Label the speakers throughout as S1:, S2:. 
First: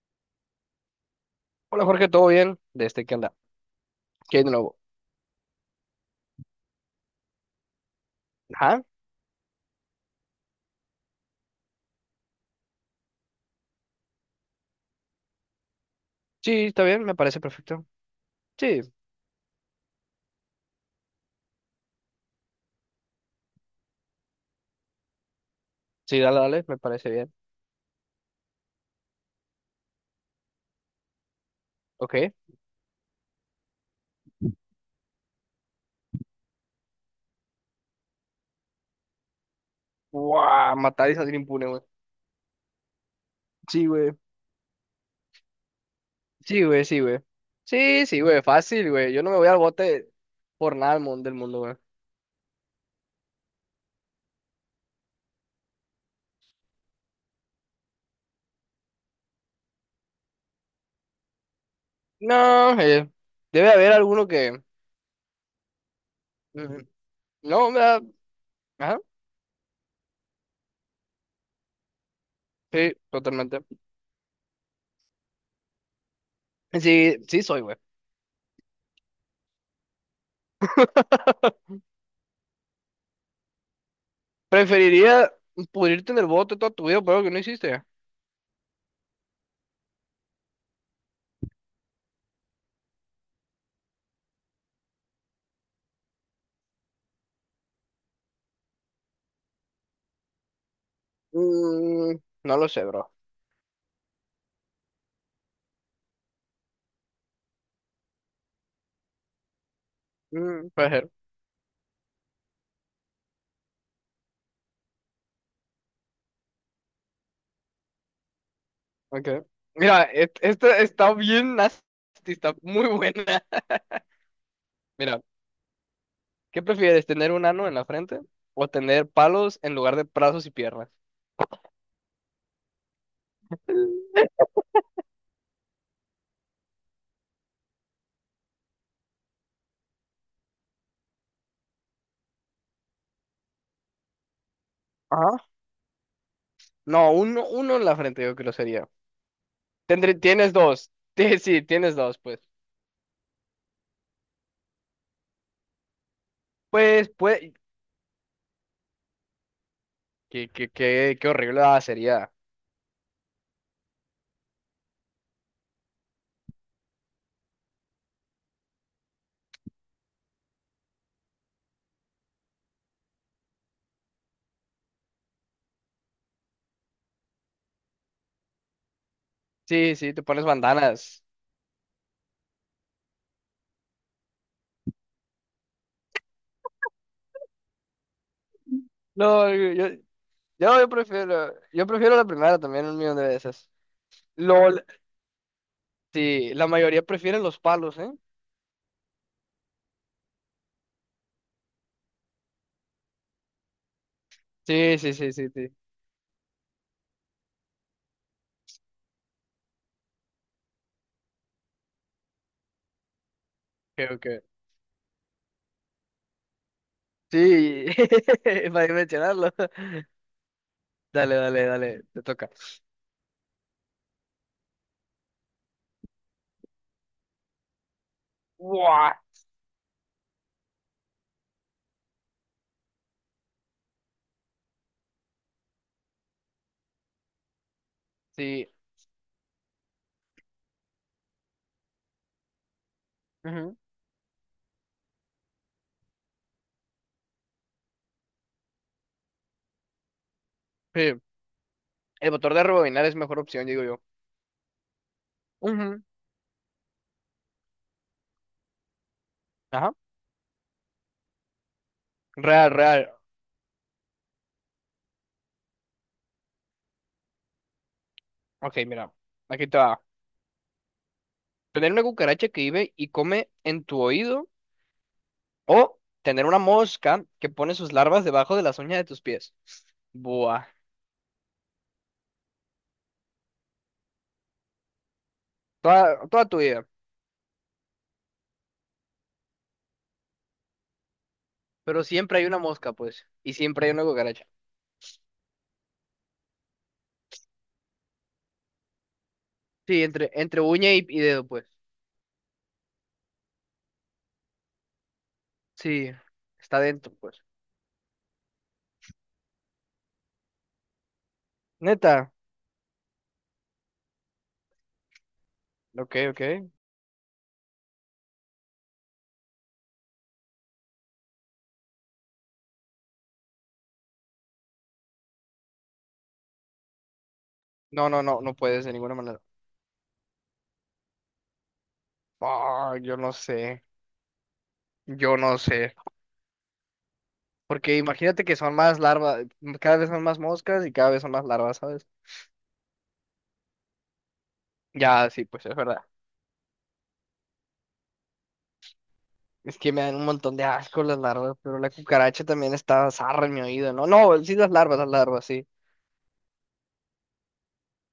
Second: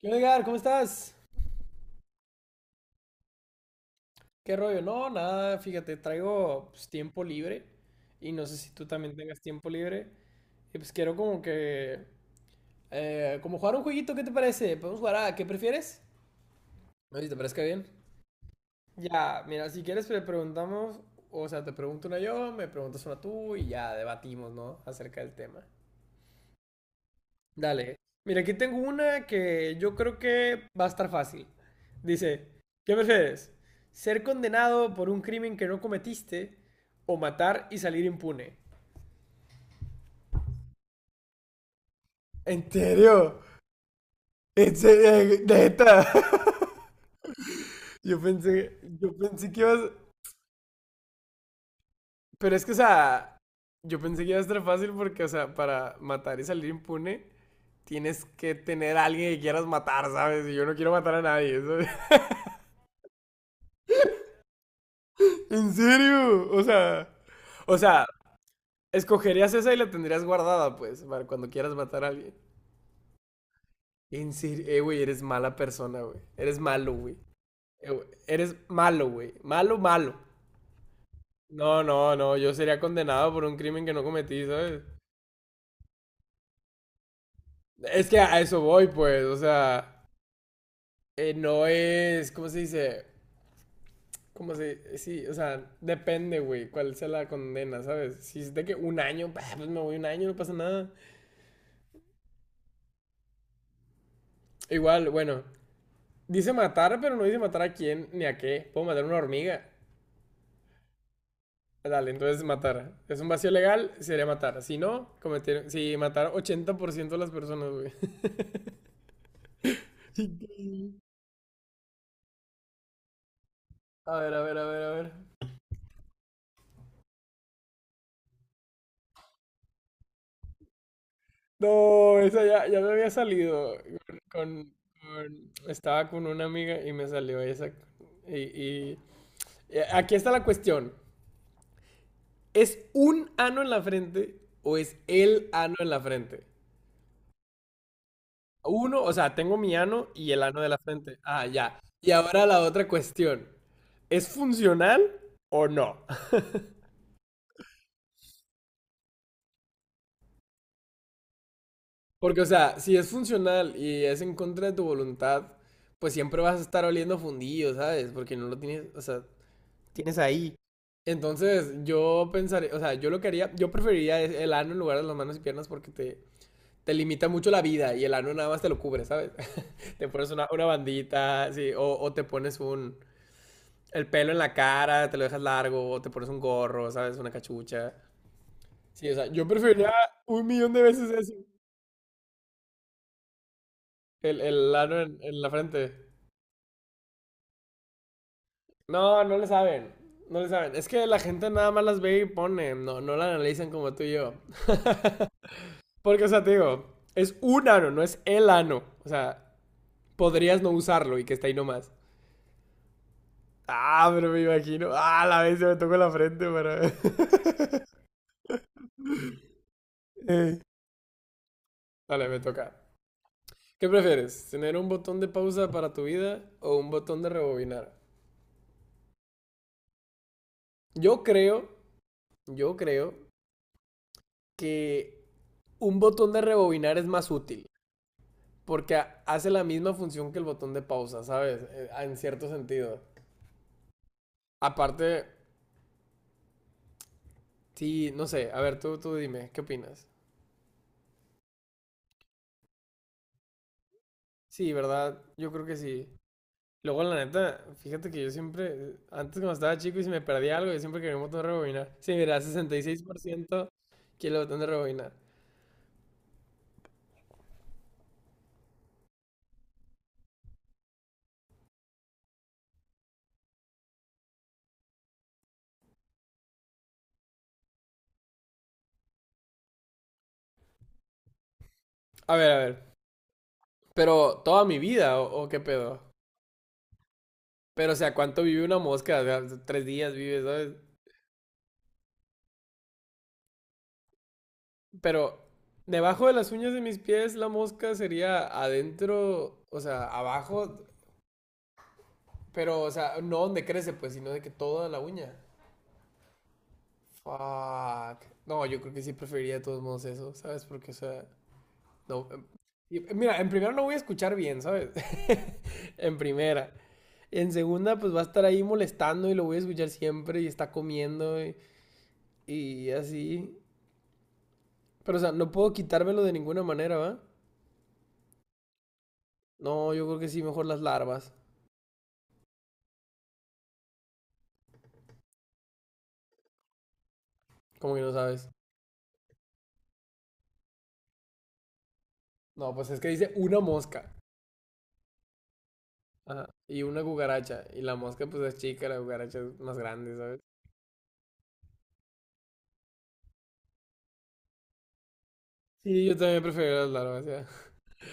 S1: ¿Qué onda, Edgar? ¿Cómo estás?
S2: Hola Jorge, ¿todo bien? ¿Qué anda? ¿Qué hay de
S1: ¿Qué
S2: nuevo?
S1: rollo? No, nada, fíjate, traigo pues, tiempo libre y no sé si
S2: Ajá,
S1: tú también tengas tiempo libre. Y pues quiero como que... como jugar un jueguito, ¿qué te parece? ¿Podemos jugar a qué prefieres?
S2: sí, está bien, me
S1: No sé si te
S2: parece
S1: parezca bien.
S2: perfecto. Sí,
S1: Ya, mira, si quieres le preguntamos, o sea, te pregunto una yo, me preguntas una tú y ya debatimos, ¿no? Acerca del tema.
S2: sí, dale, me parece bien.
S1: Dale. Mira, aquí tengo una que yo creo que va a estar fácil.
S2: Ok.
S1: Dice, ¿qué prefieres? ¿Ser condenado por un crimen que no cometiste o matar y salir impune?
S2: Guau, matar y salir impune, güey.
S1: ¿En serio?
S2: Sí, güey.
S1: ¿En serio? ¿Neta?
S2: Sí, güey. Sí,
S1: Yo
S2: sí, güey,
S1: pensé,
S2: fácil, güey.
S1: yo
S2: Yo no me voy
S1: pensé
S2: al
S1: que ibas...
S2: bote por nada del mundo, güey.
S1: Pero es que, o sea, yo pensé que iba a estar fácil porque, o sea, para matar y salir impune, tienes que tener a alguien que quieras matar, ¿sabes? Y yo no quiero matar a nadie, ¿sabes?
S2: No, debe haber alguno que…
S1: ¿En serio?
S2: Ujú. No,
S1: O
S2: me da…
S1: sea,
S2: Ajá,
S1: escogerías esa y la tendrías guardada, pues, para cuando quieras matar a alguien.
S2: sí, totalmente.
S1: En serio, güey, eres mala persona, güey. Eres malo, güey.
S2: Sí, sí soy, güey.
S1: Güey, eres malo, güey. Malo, malo. No, no, no, yo sería condenado por un crimen que no cometí, ¿sabes?
S2: Preferiría pudrirte en el bote toda tu vida por algo que no hiciste.
S1: Es que a eso voy, pues, o sea, no es, ¿cómo se dice? ¿Cómo se Sí, o sea, depende, güey, cuál sea la condena, ¿sabes? Si es de que un año, pues me voy un año, no pasa nada.
S2: Mm, no lo sé, bro.
S1: Igual, bueno, dice matar, pero no dice matar a quién ni a qué. Puedo matar a una hormiga.
S2: Mm, puede ser.
S1: Dale, entonces matar. Es un vacío legal, sería matar. Si no, cometer. Si matar 80% de las personas, güey.
S2: Okay. Mira, esta
S1: Sí.
S2: está bien nasty, está muy buena.
S1: A ver, a ver, a ver, a ver.
S2: Mira, ¿qué prefieres, tener un ano en la frente o tener palos en lugar de brazos y piernas?
S1: No, esa ya, ya me había salido. Con, estaba con una amiga y me salió esa. Y, y- y aquí está la cuestión. ¿Es un ano en la frente o es
S2: Ajá.
S1: el ano en la frente?
S2: No, uno en la frente yo creo que sería.
S1: Uno, o sea, tengo mi ano
S2: Tendré,
S1: y el
S2: tienes
S1: ano de la
S2: dos.
S1: frente.
S2: Sí,
S1: Ah,
S2: sí,
S1: ya.
S2: tienes
S1: Y
S2: dos, pues.
S1: ahora la otra cuestión. ¿Es funcional o no?
S2: Pues, qué horrible sería.
S1: Porque, o sea, si es funcional y es en contra de tu voluntad, pues siempre vas a estar oliendo fundido, ¿sabes? Porque no lo tienes, o sea, tienes ahí. Entonces yo pensaría, o sea, yo lo que haría, yo preferiría es el ano en lugar de las manos y piernas porque te limita mucho la vida y el ano nada más te lo cubre, ¿sabes?
S2: Sí,
S1: Te
S2: sí, te
S1: pones
S2: pones
S1: una
S2: bandanas.
S1: bandita, sí, o te pones un, el pelo en la cara, te lo dejas largo, o te pones un gorro, ¿sabes? Una cachucha. Sí, o sea, yo
S2: No, yo, yo,
S1: preferiría un millón
S2: yo
S1: de
S2: yo
S1: veces eso,
S2: prefiero, yo prefiero la primera también un millón de veces.
S1: el
S2: LOL,
S1: ano en la frente.
S2: sí, la mayoría prefieren los palos, ¿eh?
S1: No, no le saben. No le saben. Es que la gente nada más las ve y pone. No, no la analizan como tú y yo.
S2: Sí, sí, sí, sí, sí.
S1: Porque, o sea, te digo, es un ano, no es el ano. O sea, podrías no usarlo y que está ahí nomás. Ah,
S2: Creo
S1: pero
S2: que…
S1: me imagino. Ah, la vez se me tocó la frente, pero.
S2: Sí, para mencionarlo. Dale, te
S1: Vale, me
S2: toca.
S1: toca. ¿Qué prefieres? ¿Tener un botón de pausa para tu vida o un botón de rebobinar?
S2: ¡Guau!
S1: Yo creo, yo creo que un botón de rebobinar es más útil.
S2: Sí.
S1: Porque hace la misma función que el botón de pausa, ¿sabes? En cierto sentido.
S2: Ujú,
S1: Aparte, sí, no sé. A ver, tú dime, ¿qué opinas?
S2: sí. El motor de rebobinar es mejor opción, digo yo.
S1: Sí, ¿verdad? Yo creo que
S2: Ujú,
S1: sí. Luego, la neta, fíjate que yo siempre, antes cuando estaba
S2: ajá.
S1: chico y si me perdía algo, yo siempre quería un botón de rebobinar. Sí, mira,
S2: Real,
S1: sesenta y seis
S2: real.
S1: por ciento quiere el botón de rebobinar.
S2: Ok, mira. Aquí te va. Tener una cucaracha que vive y come en tu oído o tener una mosca que pone sus larvas debajo de las uñas de tus pies. Buah.
S1: A ver, a ver. Pero toda mi vida, o qué pedo?
S2: Toda, toda tu vida.
S1: Pero, o sea, ¿cuánto vive una mosca? O sea, 3 días vive, ¿sabes?
S2: Pero siempre hay una mosca, pues. Y siempre hay una cucaracha.
S1: Pero debajo de las uñas de mis pies la mosca sería adentro, o
S2: Sí,
S1: sea,
S2: entre, entre
S1: abajo,
S2: uña y dedo, pues.
S1: pero, o sea, no donde crece, pues, sino de que toda la uña.
S2: Sí, está dentro, pues.
S1: Fuck. No, yo creo que sí preferiría de todos modos eso, ¿sabes? Porque, o sea, no.
S2: Neta.
S1: Mira, en primera no voy a escuchar bien, ¿sabes? En
S2: Ok, ok.
S1: primera. En segunda, pues va a estar ahí molestando y lo voy a escuchar siempre y está comiendo y así. Pero, o sea, no puedo quitármelo de ninguna manera, ¿va?
S2: No, no, no, no puedes de ninguna manera.
S1: No, yo creo que sí, mejor las larvas.
S2: Ah, yo no sé. Yo no sé.
S1: Como
S2: Porque
S1: que no
S2: imagínate
S1: sabes.
S2: que son más larvas, cada vez son más moscas y cada vez son más larvas, ¿sabes?
S1: No, pues es que dice una mosca.
S2: Ya, sí, pues es verdad.
S1: Ajá. Y una cucaracha. Y la mosca pues es chica, la cucaracha es más
S2: Es que me
S1: grande,
S2: dan un
S1: ¿sabes?
S2: montón de asco las larvas, pero la cucaracha también está zarra en mi oído, ¿no? No, sí, las larvas, sí.
S1: Sí, yo también prefiero las larvas, ya.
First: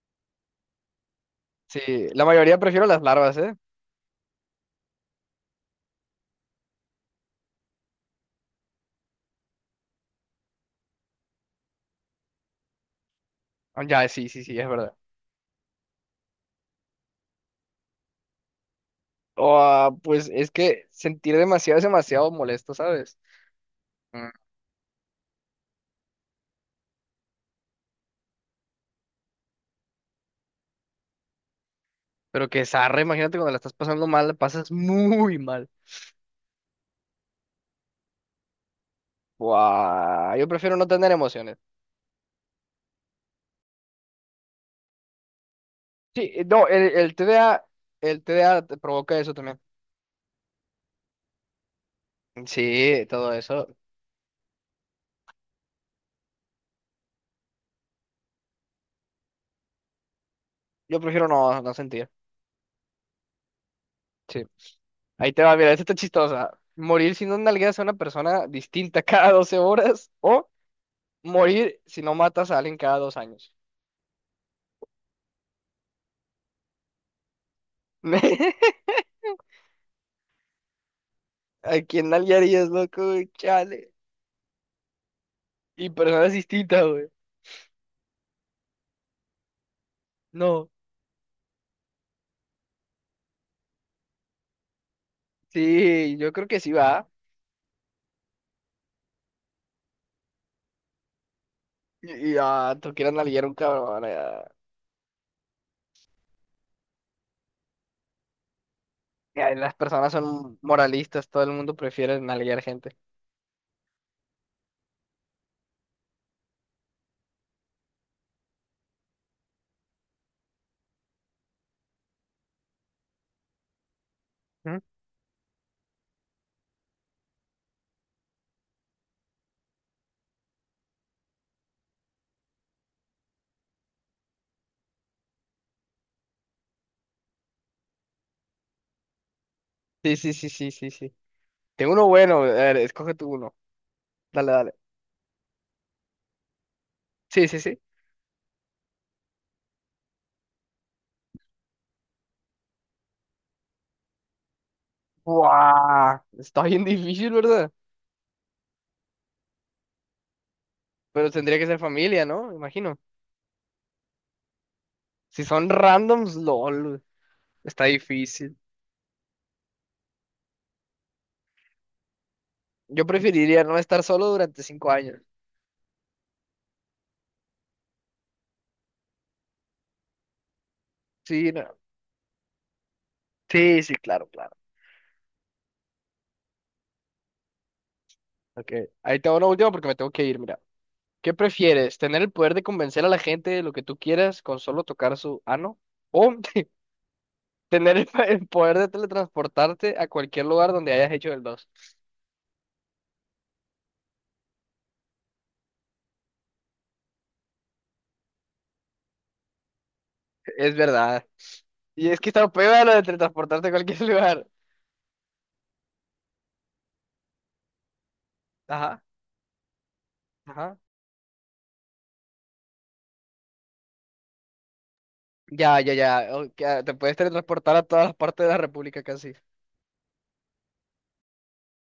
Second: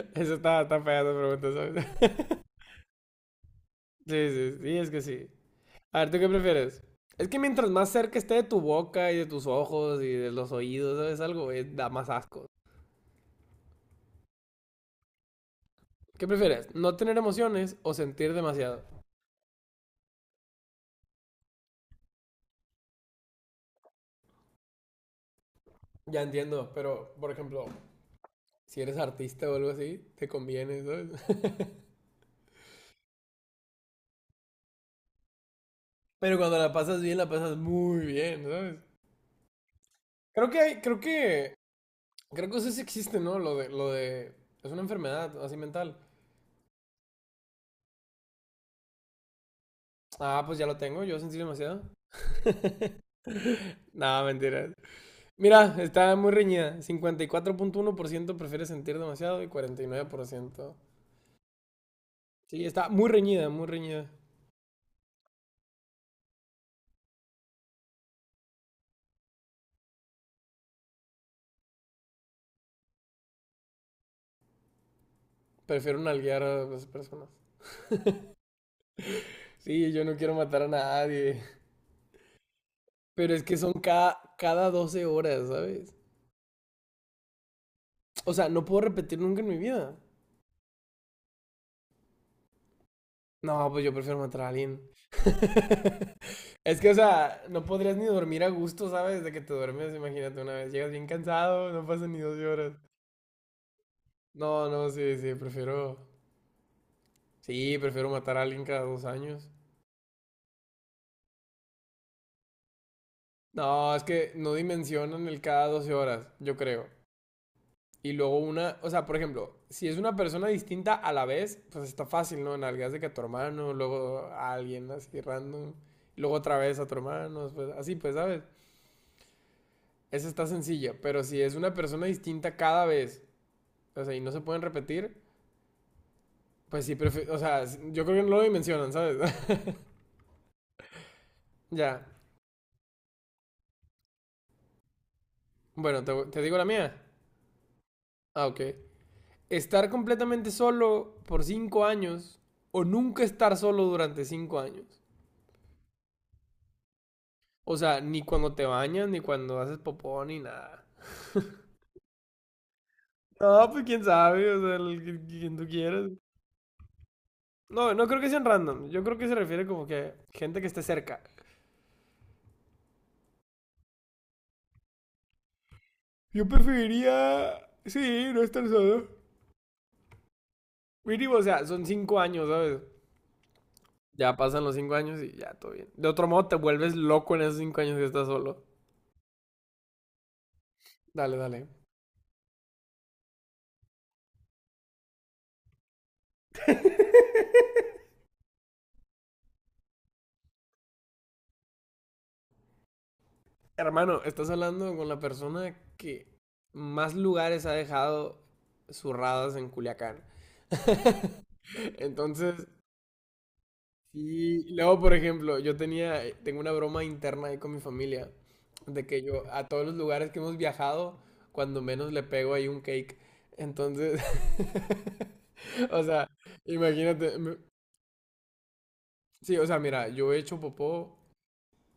S1: Eso está, está fea esa pregunta,
S2: Sí,
S1: ¿sabes?
S2: la mayoría prefiero las larvas, ¿eh?
S1: Sí, sí, sí, es que sí. A ver, ¿tú qué prefieres? Es que mientras más cerca esté de tu boca y de tus ojos y de los oídos, ¿sabes? Algo da más asco.
S2: Ah, ya, sí, sí, sí, es verdad.
S1: ¿Qué prefieres? ¿No tener emociones o sentir demasiado?
S2: Ah, pues es que sentir demasiado es demasiado molesto, ¿sabes?
S1: Ya entiendo, pero por ejemplo, si eres artista o algo así, te conviene, ¿sabes?
S2: Pero que zarra, imagínate cuando la estás pasando mal, la pasas muy mal.
S1: Pero cuando la pasas bien, la pasas muy bien, ¿sabes?
S2: Buah, yo
S1: Creo que
S2: prefiero
S1: hay,
S2: no tener emociones.
S1: creo que eso sí existe, ¿no? Es una enfermedad así mental.
S2: Sí, no, el TDA, el TDA te provoca eso también.
S1: Ah, pues ya lo tengo, yo sentí demasiado.
S2: Sí, todo eso.
S1: No, mentira. Mira, está muy reñida. 54.1% prefiere sentir demasiado y 49%
S2: Yo prefiero no sentir.
S1: sí, está muy reñida, muy reñida.
S2: Sí. Ahí te va, mira, esta está chistosa. Morir si no nalgueas a una persona distinta cada 12 horas o morir si no matas a alguien cada 2 años.
S1: Prefiero nalguear a las personas. Sí, yo no quiero matar a nadie.
S2: ¿A quién nalguearías, loco? ¿Güey?
S1: Pero es que son
S2: Chale.
S1: cada 12 horas,
S2: Y
S1: ¿sabes?
S2: personas distintas, güey.
S1: O sea, no puedo repetir nunca en mi vida.
S2: No.
S1: No, pues yo prefiero matar a alguien.
S2: Sí, yo creo que sí
S1: Es que, o
S2: va.
S1: sea, no podrías ni dormir a gusto, ¿sabes? De que te duermes, imagínate una vez. Llegas bien cansado, no pasan ni
S2: Y,
S1: 12 horas.
S2: tú quieres nalguear un cabrón.
S1: No, no, sí, sí, prefiero. Sí, prefiero matar a alguien cada 2 años.
S2: Ya, las personas son moralistas, todo el mundo prefiere nalguear gente.
S1: No, es que no dimensionan el cada 12 horas, yo creo. Y luego una, o sea, por ejemplo, si es una persona distinta a la vez, pues está fácil, ¿no? Nalgas de que a tu hermano, luego a
S2: ¿Mm?
S1: alguien así random, luego otra vez a tu hermano, pues así, pues, ¿sabes? Esa está sencilla, pero si es una persona distinta cada vez, o sea, y no se pueden repetir, pues sí, prefiero, o sea, yo creo que no lo dimensionan, ¿sabes?
S2: Sí, sí, sí, sí, sí, sí. Tengo
S1: Ya.
S2: uno bueno, a ver, escoge tú uno. Dale, dale.
S1: Bueno, te digo la mía.
S2: Sí, sí, sí.
S1: Ah, ok. Estar completamente solo por 5 años o nunca estar solo durante 5 años.
S2: ¡Buah! Está bien difícil, ¿verdad?
S1: O sea, ni cuando te bañas, ni cuando haces popó, ni nada.
S2: Pero tendría que ser familia, ¿no? Me imagino.
S1: No, pues quién sabe, o sea,
S2: Si
S1: quien tú
S2: son
S1: quieras.
S2: randoms, lol. Está
S1: No, no creo que sean
S2: difícil.
S1: random. Yo creo que se refiere como que gente que esté cerca.
S2: Yo preferiría no estar solo durante 5 años.
S1: Yo preferiría, sí, no estar solo. Mínimo, o
S2: Sí,
S1: sea,
S2: no.
S1: son 5 años, ¿sabes?
S2: Sí, sí, claro,
S1: Ya
S2: claro.
S1: pasan los 5 años y ya todo bien. De otro modo, te vuelves loco en esos 5 años que estás solo.
S2: Ok. Ahí tengo una última porque me tengo que ir, mira. ¿Qué
S1: Dale, dale.
S2: prefieres? ¿Tener el poder de convencer a la gente de lo que tú quieras con solo tocar su ano, o tener el poder de teletransportarte a cualquier lugar donde hayas hecho el dos?
S1: Hermano, estás hablando con la persona que más lugares ha dejado zurradas en Culiacán.
S2: Es verdad. Y es que está
S1: Entonces,
S2: peor lo de teletransportarte a cualquier
S1: sí,
S2: lugar.
S1: y luego, por ejemplo, yo tenía, tengo una broma interna ahí con mi familia,
S2: Ajá,
S1: de que yo a todos los lugares que hemos
S2: ajá.
S1: viajado, cuando menos le pego ahí un cake. Entonces,
S2: Ya, ya,
S1: o sea,
S2: ya. Ok, te puedes
S1: imagínate,
S2: teletransportar a todas las partes de la República casi.
S1: sí, o sea, mira, yo he hecho popó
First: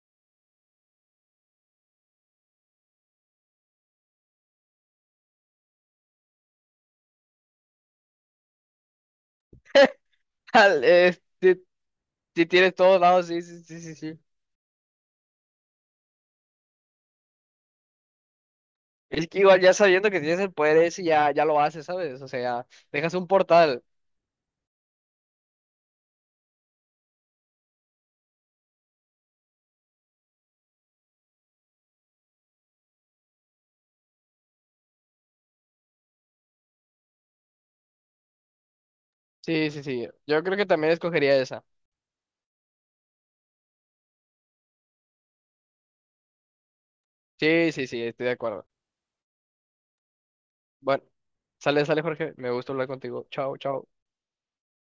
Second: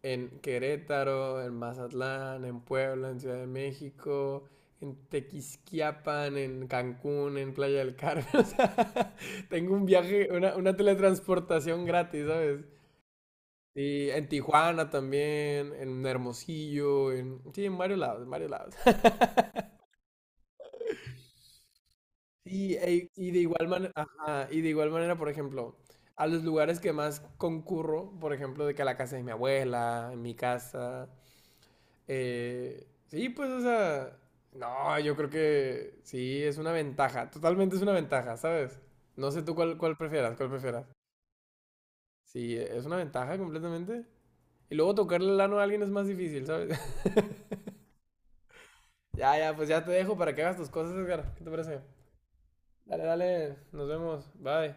S1: en Querétaro, en Mazatlán, en Puebla, en Ciudad de México, en Tequisquiapan, en Cancún, en Playa del Carmen, o sea, tengo un viaje, una
S2: Si,
S1: teletransportación gratis,
S2: si
S1: ¿sabes?
S2: tienes todos lados, sí, sí, sí, sí,
S1: Sí,
S2: sí.
S1: en Tijuana también, en Hermosillo, en... Sí, en varios lados, en varios lados.
S2: Es que igual ya sabiendo que tienes el poder ese, ya, ya lo haces, ¿sabes? O sea,
S1: Sí,
S2: dejas un
S1: y de igual
S2: portal.
S1: manera, por ejemplo, a los lugares que más concurro, por ejemplo, de que a la casa de mi abuela, en mi casa, sí, pues, o sea, no, yo creo que sí, es una ventaja, totalmente es una ventaja, ¿sabes? No sé tú
S2: Sí,
S1: cuál,
S2: sí,
S1: cuál
S2: sí.
S1: prefieras,
S2: Yo
S1: cuál
S2: creo que
S1: prefieras.
S2: también escogería esa.
S1: Sí, es una ventaja completamente. Y luego tocarle el ano a alguien es más difícil, ¿sabes?
S2: Sí, sí, sí, estoy de acuerdo.
S1: Ya, ya, pues ya te dejo para que hagas tus cosas,
S2: Bueno,
S1: Edgar. ¿Qué te
S2: sale,
S1: parece?
S2: sale, Jorge. Me gusta hablar
S1: Dale,
S2: contigo. Chao,
S1: dale.
S2: chao.
S1: Nos vemos. Bye.